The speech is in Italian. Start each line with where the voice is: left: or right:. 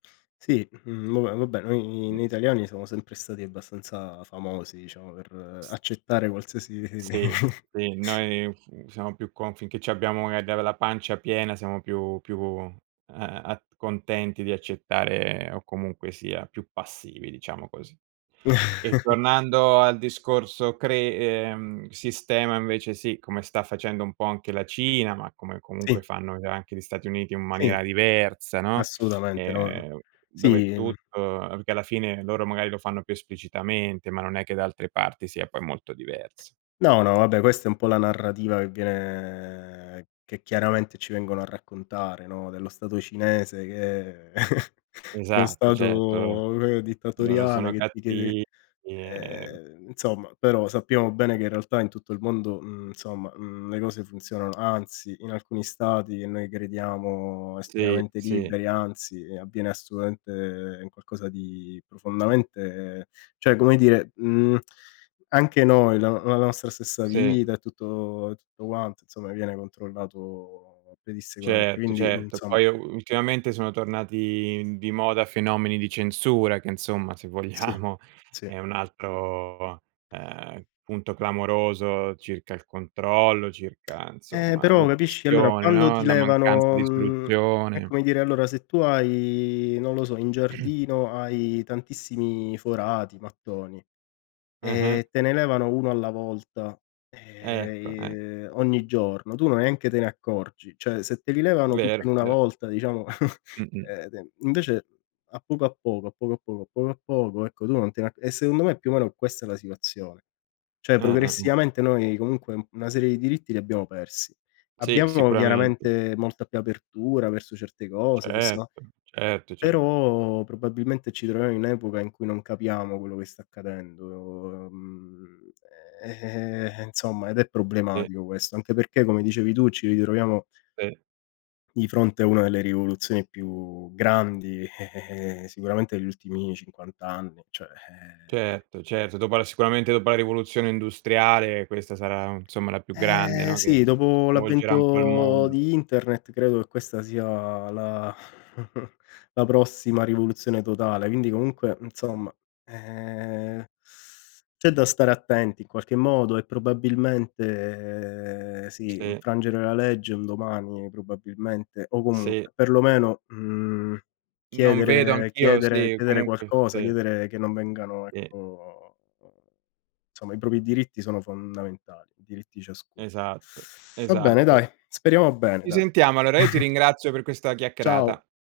left: Sì, mhmm, no ve vabbè, noi
right: Mh.
left: noi italiani siamo sempre stati abbastanza famosi, diciamo, per accettare qualsiasi
right: Sì, sì, noi, mhmm, siamo più con finché c'abbiamo e de la pancia piena, siamo più più a a a contenti di accettare o comunque, sia più passivi, diciamo così. E tornando al discorso cre ehm, sistema, invece, sì, come sta facendo un po' anche la Cina, ma come, comunque,
left: Sì.
right: fanno c anche gli Stati Uniti, in
left: Sì,
right: maniera diversa, no.
left: assolutamente, no.
right: Ehm, dove
left: Sì, mhmm
right: tutto che alla fine, loro magari lo fanno più esplicitamente, ma non è che da altre parti sia poi molto diverso.
left: No, no, vabbè, questa è un po' la narrativa, che viene che, chiaramente, ci vengono a raccontare, no, dello stato cinese, che 'no
right: Esatto, certo. Lo
left: stato [unintelligible]
right: loro
left: dittatoriale,
right: sono
left: che ti chiede,
right: catti i ehm
left: ehm, insomma però sappiamo bene, che in realtà, in tutto il mondo, mhmm, insomma, mhmm, le cose funzionano anzi in alcuni stati, che noi crediamo
right: Sì,
left: estremamente
right: sì.
left: liberi, anzi, avviene assolutamente qualcosa di profondamente cioè come dire, mhmm, anche noi, la no la nostra stessa
right: Sì.
left: vita e tutto e tutto quanto, insomma, viene controllato pedissequamente,
right: Certo,
left: quindi,
right: certo.
left: insomma.
right: Poi u ultimamente, sono tornati di moda, fenomeni di censura, che, insomma, se
left: Sì,
right: vogliamo
left: sì.
right: è un altro, ehm, punto clamoroso circa il controllo, circa,
left: Eh,
right: insomma,
left: però, capisci, allora
right: l'oppressione,
left: quando
right: no,
left: ti
right: la mancanza
left: levano,
right: di
left: mhmm, è
right: istruzione.
left: come dire allora se tu hai, non lo so, in giardino, hai tantissimi forati, mattoni
right: Eh-eh.
left: e te ne levano 1 alla volta ehm,
right: Ecco, eh.
left: i uhm, ogni giorno, tu neanche te ne accorgi. Cioè se te li levano tutti
right: Vero,
left: in 1
right: vero.
left: volta, diciamo,
right: Mh-mh.
left: eh, e den invece a poco a poco, a poco a poco, a poco a poco, ecco tu non te ne a e secondo me è più o meno questa la situazione. Cioè
right: Eh-eh, eh-eh.
left: progressivamente noi comunque un una serie di diritti li abbiamo persi.
right: Sì,
left: Abbiamo
right: sicuramente.
left: chiaramente molta più apertura verso certe cose, possia
right: Certo, certo, ce
left: però probabilmente ci troviamo in un'epoca in cui non capiamo quello che sta accadendo, uhm, ehm, e insomma, ed è
right: Sì.
left: problematico questo, anche perché come dicevi tu ci ritroviamo
right: Sì.
left: di fronte a una delle rivoluzioni più grandi, eh, eh, ehm, sicuramente gli ultimi 50 anni, cioè, ehm
right: Certo, certo, dopo la sicuramente, dopo la rivoluzione industriale, questa sarà, insomma, la più grande,
left: Ehm,
right: no, che
left: sì,
right: che
left: dopo
right: sconvolgerà un po' il
left: l'avvento
right: mondo.
left: di internet, credo che questa sia la la prossima rivoluzione totale. Quindi, comunque, mhmm, insomma, ehm, c'è da stare attenti in qualche modo e probabilmente, ehm, sì,
right: Sì.
left: infrangere la legge un domani probabilmente o
right: Sì.
left: comunque, perlomeno, mhmm,
right: Non vedo
left: chiedere
right: anch'io
left: chiedere
right: sì,
left: chiedere
right: comunque,
left: qualcosa,
right: sì.
left: chiedere che non vengano
right: Sì.
left: ecco, insomma, i propri diritti sono fondamentali, i diritti di ciascuno.
right: Esatto,
left: Va bene,
right: esatto.
left: dai, speriamo bene,
right: Ci
left: dai.
right: sentiamo. Allora, io ti ringrazio per questa
left: Ciao.
right: chiacchierata.